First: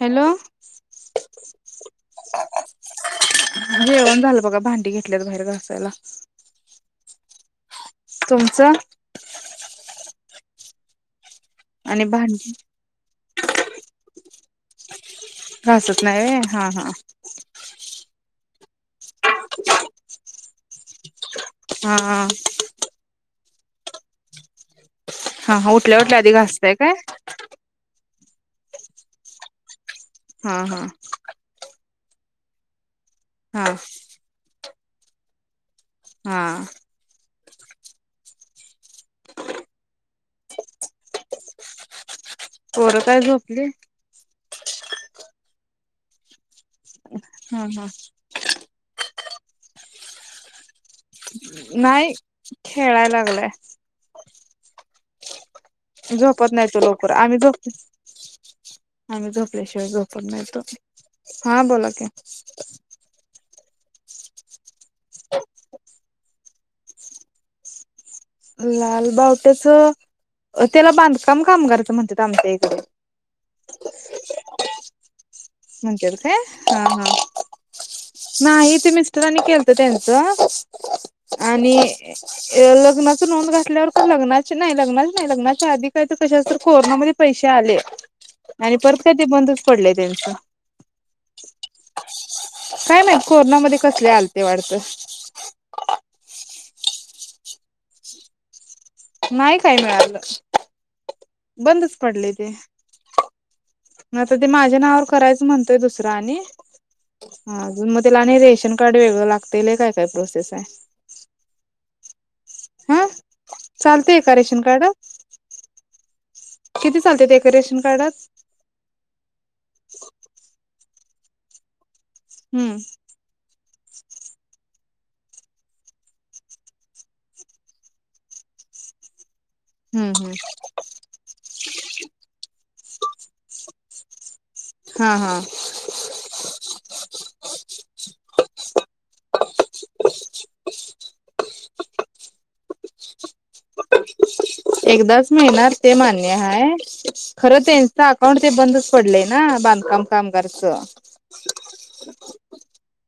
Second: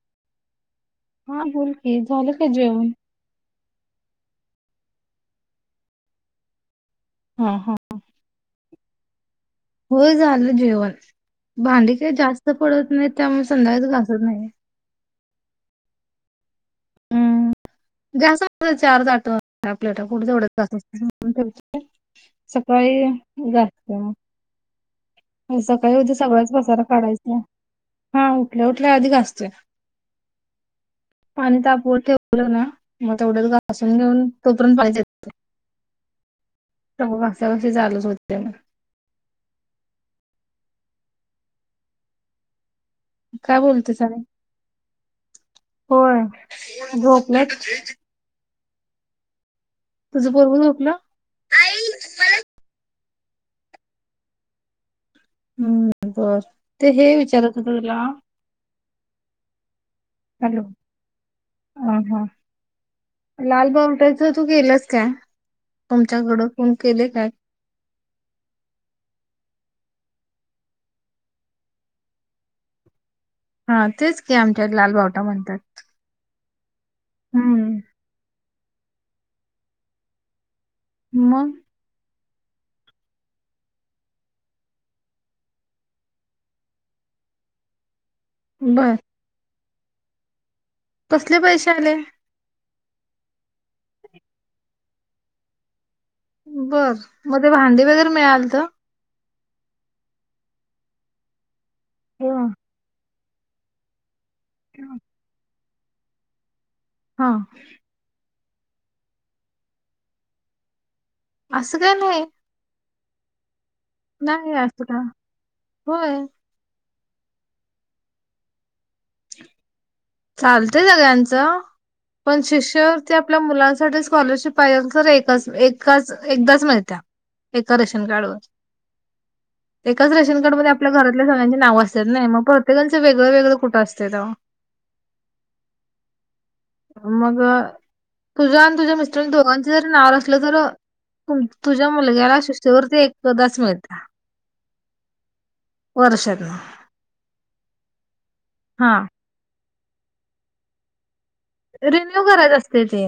Hello [inaudible] हा बोल की झालं का जेवण? [inaudible] जेवण झालं का? भांडी घेतल्यात बाहेर घासायला हा [inaudible] तुमचं [inaudible] हो झालं जेवण. भांडी आणि काही जास्त भांडी पडत नाही त्यामुळे संध्याकाळी घासत नाही. घासत नाही रे हा हा घासत एवढेच चार ताट आपल्याला कुठे जायचंय हा [unintelligible] सकाळी घासा हा हा सकाळी उठल्या उद्या उठल्या आधी सगळच घासताय पसारा काय काढायचा हा उठल्या उठल्या आधी घासतोय हा हा पाणी तापवून ना मग तेवढ्या हा घासून घेऊन तोपर्यंत पाहिजे हा का चालूच होते ना पोरं काय झोपली [unintelligible] होय झोपलेत हा हा तुझं पोरगं झोपलं आई नाही मला खेळाय लागलंय हम्म बर झोपत नाही तो ते लवकर हे आम्ही विचारत होत झपत तुला आम्ही झोपल्याशिवाय झोपत नाहीतो हॅलो हा बोला की लाल बावटाच तू केलंस काय तुमच्याकड कोण केलेय काय लालबावट्याच अ त्याला बांधकाम कामगारच म्हणतात आमच्या इकडें हा तेच का आमच्या लालबावटा म्हण म्हणत्यात काय हा हा हम्म नाही ते मिस्टरांनी केलत त्यांचं मग आणि लग्नाच नोंद घातल्यावर तर लग्नाची नय लग्नाच नाही लग्नाच्या आधी काही तर कशा कोरोनामध्ये प पैसे आले आणि बर परत काय ते बंदच पडलय त्यांच कसले पैसे आले काय माहित कोरोनामध्ये कसले आलते वाढत बर मध्ये भांडी वगैरे मिळाल त नाही काय मिळालं बंदच पडलय ते आता ते माझ्या नावावर करायचं म्हणतोय दुसर आणि हा मग त्याला आणि रेश रेशन कार्ड वेगळं लागतय लय काय काय प्रोसेस हाय असं काय नाही हां चालतय एका नाही रेशन असं का होय कार्डवर किती चालतेती एका रेशन कार्डात चालतय सगळ्यांचं पण हम्म शिष्यवृत्ती ते आपल्या मुलां पण जर स्कॉलरशिप पाहे असेल तर एकाच एकाच एकदाच मिळत्या एका रेशनकार्ड वर एकाच हम्म हम्म रेशन कार्ड मध्ये आपल्या घरातल्या सगळ्यांची नावे असतात नई मग भर सगळ्यांच वेगळं वेगळं कुठं असतय तेव्हा हा हा मग तुझं आणि तुझ्या मिस्टर दोघांच जरी नाववर असलं तर तु तुझ्या मुलग्याला शिष्यवृत्ती एकदाच मिळत्या एकदाच मिळणार ते मान्य वर्षातन हाय खर त्याचं आक्क पण ते बंदच हा पडलय ना बांधकाम कामगारचं रिन्यू करायच असते ते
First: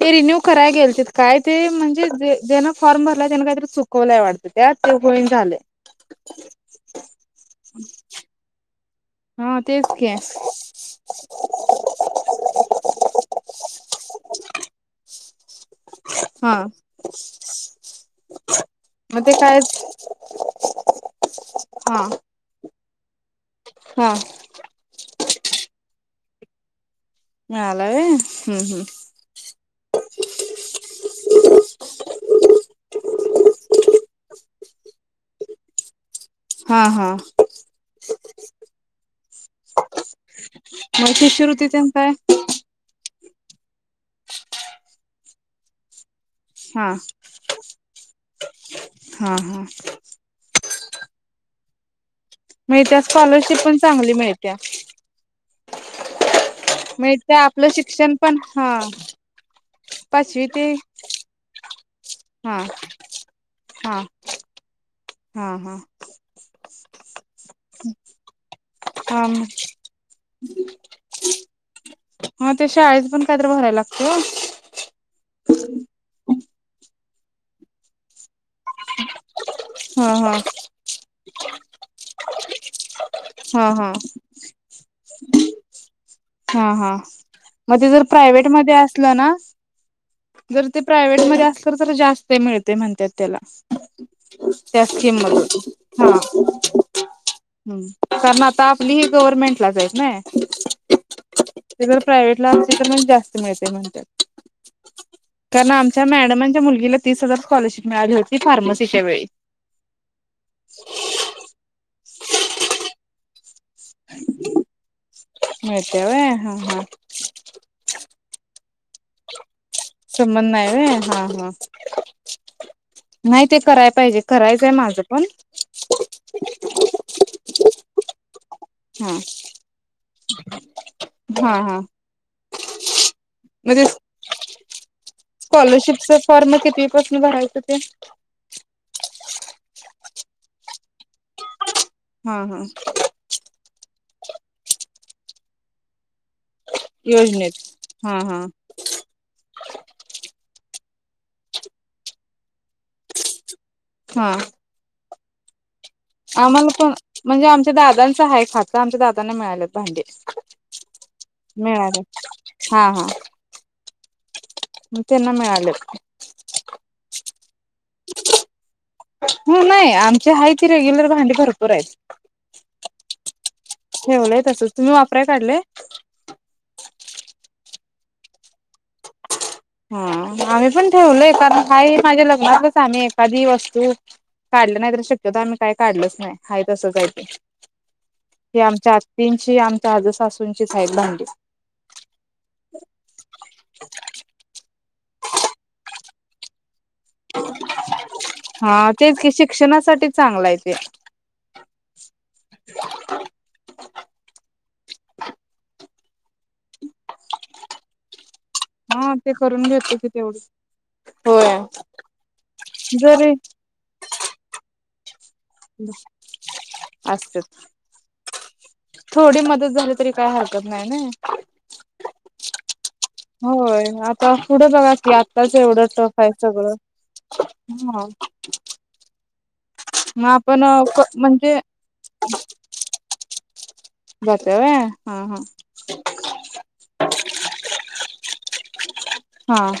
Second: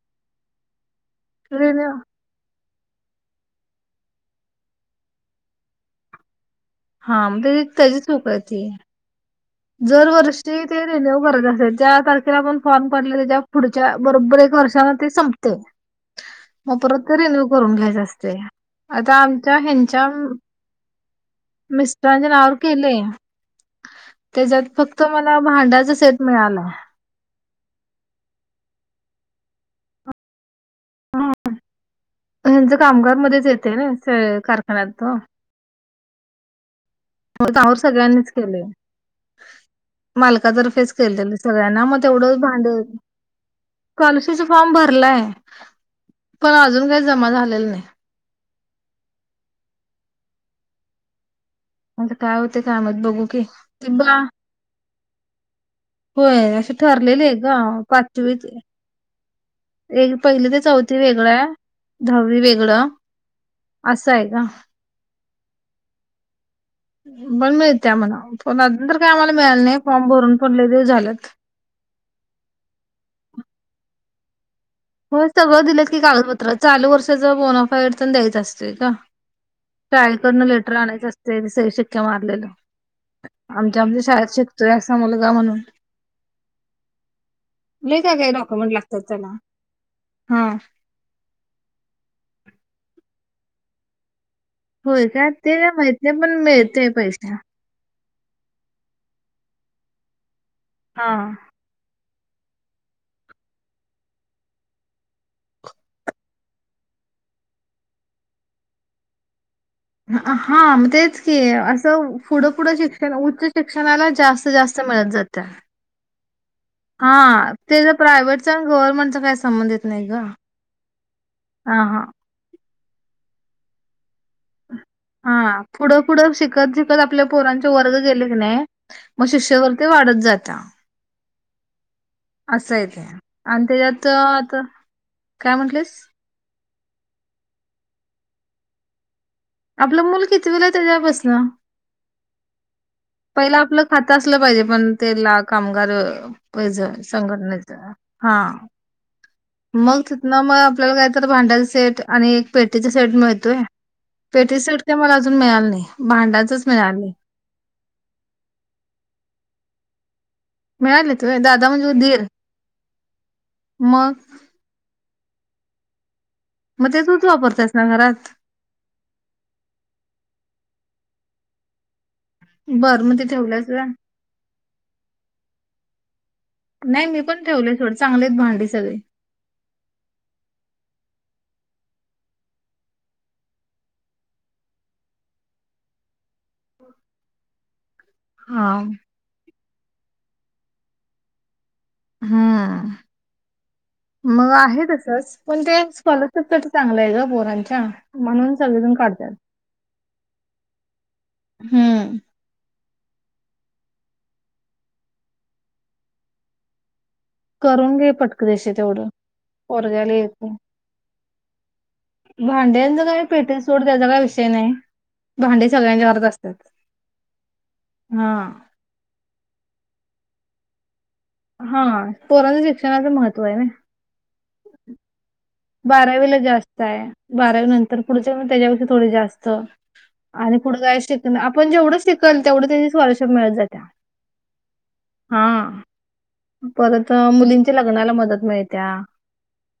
ते रिन्यू करायला गेलतीत काय ते रिन्यू म्हणजे जे जन फॉर्म भरला त्यान काहीतरी चुकवलाय वाटतं त्यात ते होईन झालंय हा त्याची त्याचीच चूक हाय ती हम् जरवर्षी ते रिन्यू करायच असतय ज्या तारखेला आपण फॉर्म भरलय त्याच्या पुढच्या बरोबर एक म वर्षाला ते संपत हा मग परत ते रिन्यू करून घ्यायच असतय आता मग ते आमच्या काय हेंच्या हा मिस्टरांच्या नावावर केलय हा त्येज्यात फक्त मला भांड्याचा सेट मिळालाय मिळालाय वय हम्म हम्म. ह्यांच कामगार मध्येच येतय नई ते कारखान्यात हा हा मग त्यावर सगळ्यांनीच केलय. मालकातर्फेच मग केल्याल शिष्यवृत्ती सगळ्यांना तेन मग काय तेवढंच भांडे कालूशीचा फॉर्म भरलाय पण अजून हा काय जमा झालेलं नई. हा हा आता काय होतय काय मिळत्या माहित बघू की, स्कॉलरशिप पण ते चांगली बा मिळत्या होय. ते ठरलेली आय मिळत्या ग आपलं शिक्षण पण पाचवीची हा एक पहिली ते चौथी वेगळं आय, दहावी हा वेगळं असं आय ग हा हा. [unintelligible] मिळत्या म्हण, पण अजून तर काय हा आम्हाला मिळाल नई, फॉर्म भरून पण लय दिवस झालत हा ते शाळेत पण कायतर भराय लागतय होय सगळ दिलं की कागदपत्र, चालू वर्षाच बोनाफाईड तेन द्यायच अस तय ग, हा हा शाळेकडन लेटर आणायचं असतय ते सई शिक्का मारलेल. हा आमच्या हा आमच्या शाळेत शिकतोय असा मुलगा म्हणून हा हा, म ते लय जर काय काय प्रायव्हेट डॉक्युमेंट मध्ये लागतात असलं त्याला ना हा जर ते प्रायव्हेट मध्ये असत तर जास्त मिळतय म्हणत्यात त्याला त्याच होय किंमत काय ते काय माहित [unintelligible] हा नाही पण मिळतय पैसे हम्म कारण आता आपली ही गव्हर्मेंटलाच आयत नई हा. ते जर प्रायव्हेट ला असली तर मग जास्त मिळतय म्हणत्यात. कारण आमच्या मॅडमांच्या मुलगीला तीस हजार स्कॉलरशिप मिळाली होती फार्मसीच्या वेळी अ हा मग तेच की असं पुढं पुढं शिक्षण उच्च शिक शिक्षणाला जास्त जास्त मिळतं जात्या मिळते व्हय हा हा हा ते [unintelligible] प्रायव्हेटच संबंध नाई वय हा हा हा नाही ते कराय पाहिजे, करायचाय माझं पण हा पुढं पुढं शिकत शिकत आपल्या पोरांचे वर्ग गेले कणी हा मग शिष्यवृत्ती वाढ [unintelligible] जात्या हा. हा असं आय ते आणि मग ते तेज्यात आत स्कॉलरशिपच फॉर्म कितवीपासन भरायचं ते? आपलं मूल कितविला हा हा. पहिलं आपलं खातं असलं पाहिजे पण त्येला कामगार यो पैच संघटनेच हा, मग तिथन मग आपल्याला काय तर भांड्याच सेट आणि एक पेटीचा सेट मिळतोय, हा पेटीचा सेट काय मला अजू जून मिळाला नई आम्हाला पण म्हणजे आमच्या दादांच हाय खात आमच्या दादांना मिळाल्यात भांडी मिळालेत होय दादा म्हणजे उ मिळाले. दीर मग म त्यांना मिळालेत मग ते तूच वापरत्यास ना घरात? ह नाही आमची आहे ती रेग्युलर भांडी भरपूर आइत, बर मग ते ठेवल्यास व्हय ठेवलंय तसच, तुम्ही वापराय काढलय? नाई मी पण ठेवलय सोड चांगली आईत भांडी सगळी हा आम्ही पण ठेवलय कारण हाय हि माझ्या लग्नातलच आणि एखादी वस्तू काढलं नाही तर शक्यतो आम्ही काय काढलच नाही हाय तसंच आय ते ही हा आमच्या आत्तींची, आमच्या आज सासूंचीच हायत भांडी हम्म मग आहे तसच पण ते स्कॉलरशिपसाठी चांगलंय ग बोरांच्या म्हणून हा सगळीजन तेच की काढत्यात. शिक्षणासाठी चांगलं आहे ते. हम्म. ह. करून घे पटकदशी तेवढं हा ते करून घेतो की पोरग्याला तेवढं येतय होय भांड्यांच काय जरी पेठी [unintelligible] हाय सोड त्याचा काय विषय नय भांडे सगळ्यांच्या घरात असत्यात असत्यात हा झाल तरी काय हरकत नाही ना हा पोरांच शिक्षणाचं महत्त्व आहे ना थढं बघा [unintelligible] त्याच एवढं टफ हाय बारावीला सगळं जास्त आहे बारावी नंतर हा पुढच्या मग त्याच्यापेक्षा थोडी जास्त म्या आणि पण पुढं काय शिक आपण जेवड शिकल, तेवढ त्याची स्कोलरशिप मिळत जाईल हा परत मुलींच्या लग्नाला मदत मिळत्या हा.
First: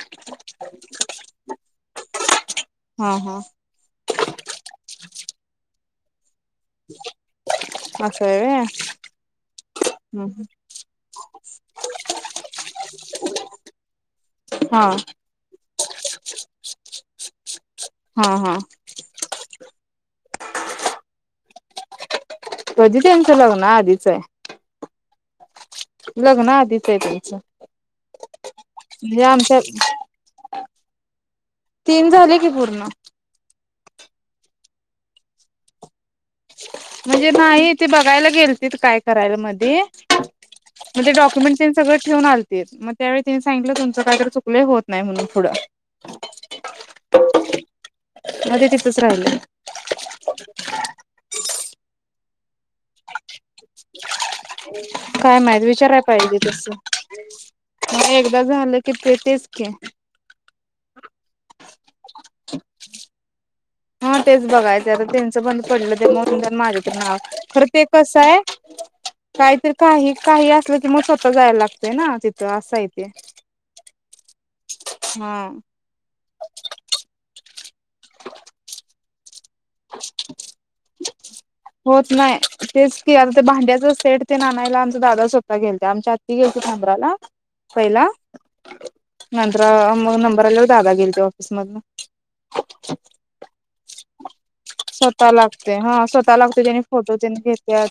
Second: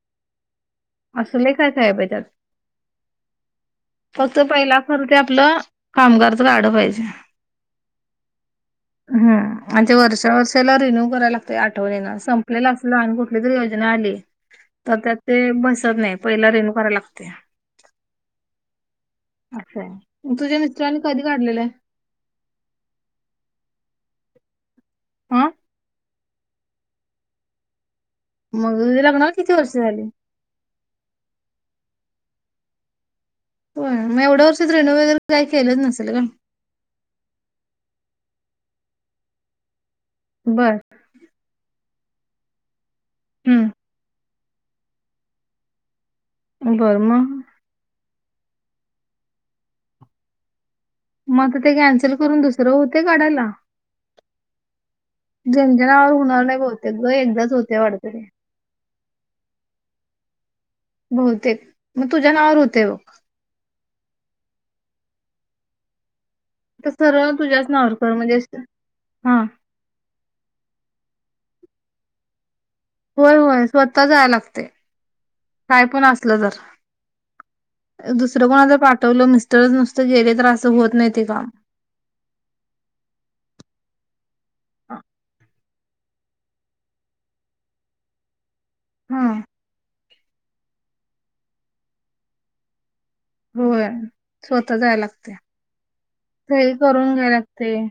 अस लय काय काय हाय बय त्यात हा हा फक्त पहिला खर ते आपलं कामगारच कार्ड पाहिजे होय ग? हम आणि ते वर्षा वर्षाला रिन्यू करायला लागत आठवणीन संपलेल असल आणि कुठली तरी योजना आली. हा. तर त्यात ते बसत नाही पहिला रिण्यू कराय लागतय हा हा. असय, तुझ्या मस्त्रांने कधी काढलेलं? कधी, त्यांचं लग्ना आधीचय आं? लग्न आधीच आहे त्यांचं मग म्हणजे लग्नाला किती आमच्या वर्ष झाली? तीन झाले की पूर्ण हो मग एवढ्या वर्ष रिन्यू वगैरे काय केलं नसेल ग म्हणजे नाही ते बघायला गेल त काय करायला मध्ये बर मग ते डाक्युमेंट सगळं ठेवून आलतेत, मग त्यावेळी त्यानी सांगितलं हम्म तुमचं काय तर चूक होत नाही म्हणून पुढ बर मग? मध्ये तिथच राहिलं मग ते कॅन्सल करून दुसरं होतय काढायला? काय माहित ज्यांच्या विचारायला नावावर पाहिजे होणार ते नाही तस बहुतेक ग एकदाच होतय वाटत ह ते एकदा झालं की ते तेच कि बहुतेक मग तुझ्या नावावर होते बग हा तेच बघायचं आता त्यांचं बंद पडलं ते मरुद्या माझ तर नाव सरळ खर तुझ्याच ते नावावर कर म्हणजे कसय हा काहीतरी काही काही असलं मग स्वतः जाय लागतंय ना तिथं अस? होय होय स्वतः जाय लागते, हा काय पण असलं तर दुसरं कोणा क पाठवलं मिस्टर नुसतं गेले तर असं होत नाही ते काम होत नाही तेच कि, आता ते भांड्याच सेट ते आनायला आमचा दादाच स्वतः गेलते आमच्या अत्ती गेलती मुंब्राला पहिला हा नंतर मग नंबर आल्यावर दादा गेले ते ऑफिस मधून होय स्वतः लागते हा स्वतः लागते सही जनी करून फोटो घ्यायला त्यांनी लागते घेते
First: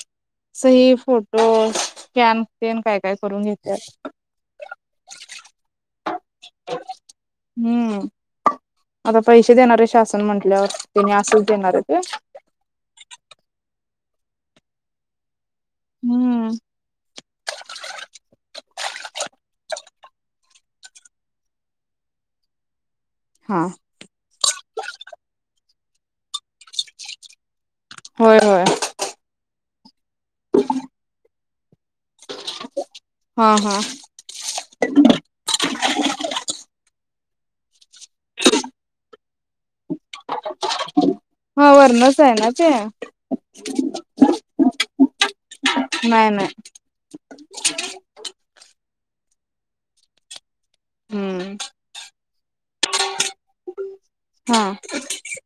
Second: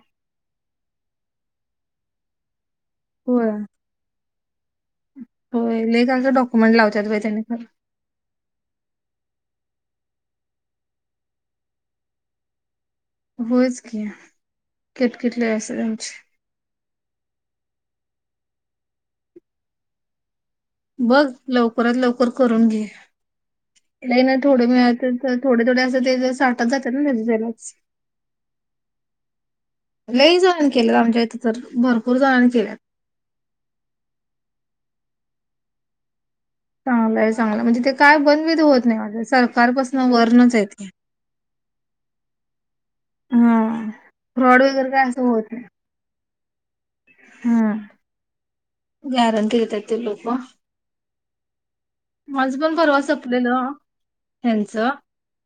सही फोटो स्कॅन स्कन काय काय करून होय घेत्यात होय लय काई काय डॉक्युमेंट लावचत्यात बांई त्यांनी खर देणार शासन म्हटल्यावरच तेनि असच देणारे ते होच कि किरकिर लई असत्य त्यांची हम्म बघ लवकरात लवकर करून घे हा नाही ना थोडे मिळात तर थोडे थोडे असं ते साठत जातात ना भाजलाच होय होय लई जणांनी केलेत आमच्या इथे तर भरपूर जणांनी केल्यात ह [unintelligible] चांगलंय चांगलाय म्हणजे ते काय बंदबिंद होत नाही वाटत कालपासन वरणच आहेत का हा वरणच आहे ना ते हा फ्रॉड वगैरे काय असं होत नाही नाही नाही हम्म गॅरंटी घेतात ते लोक हम्म माझं पण परवा संपलेलं हा त्यांचं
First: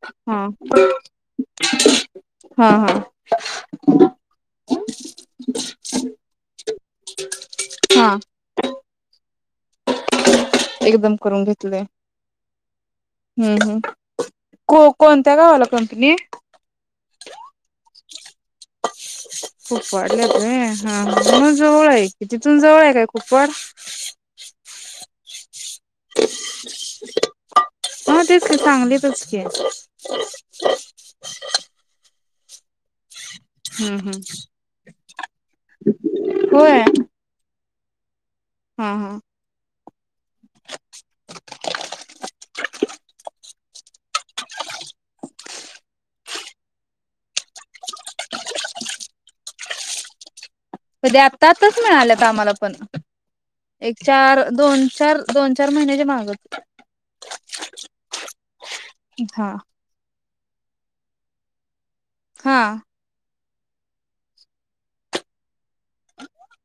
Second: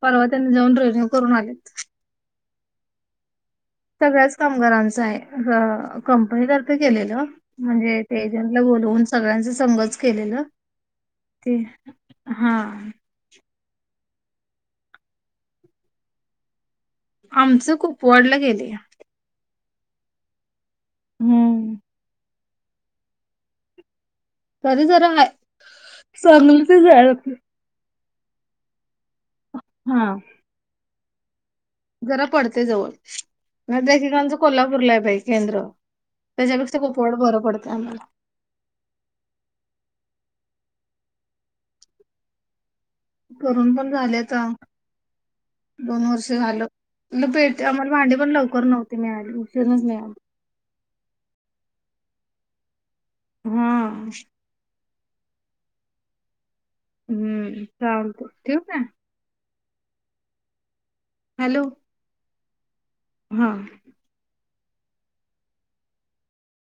परवा हा त्यांनी जाऊन रेवव करून आलेत हा हा सगळ्याच कामगारांचा आहे कंपनीतर्फे केलेलं म्हणजे हा ते एजंटला बोलवून सगळ्यांच संघच केलेलं एकदम करून ते घेतले हा हम्म हम्म को कोणत्या गावाला कंपनी पोडला गेले खूप वाढल्यात हा हम्म जवळ आहे कि तिथून जवळ आहे काय कुप्पड तरी जरा हाय चांगली तर हाय [unintelligible] हा तेच की सांगलीतच की हा जरा पडतय जवळ म हम्म दे हम्म [unintelligible] कोल्हापूरला आहे बाई केंद्र तेज्यापेक्षा होय कुपवाड बर पड त्यामला हा हा झाली आता दोन वर्ष झालं. न पेटे आम्हाला भांडी पण लवकर नव्हती मिळाली उशीरनच मिळाली. कधी आता आताच मिळाल्यात आम्हाला पण हा एक, चार, दोन चार दोन चार महिन्याच्या माग हम्म चालतय ठेवू काय? हा हॅलो हा हा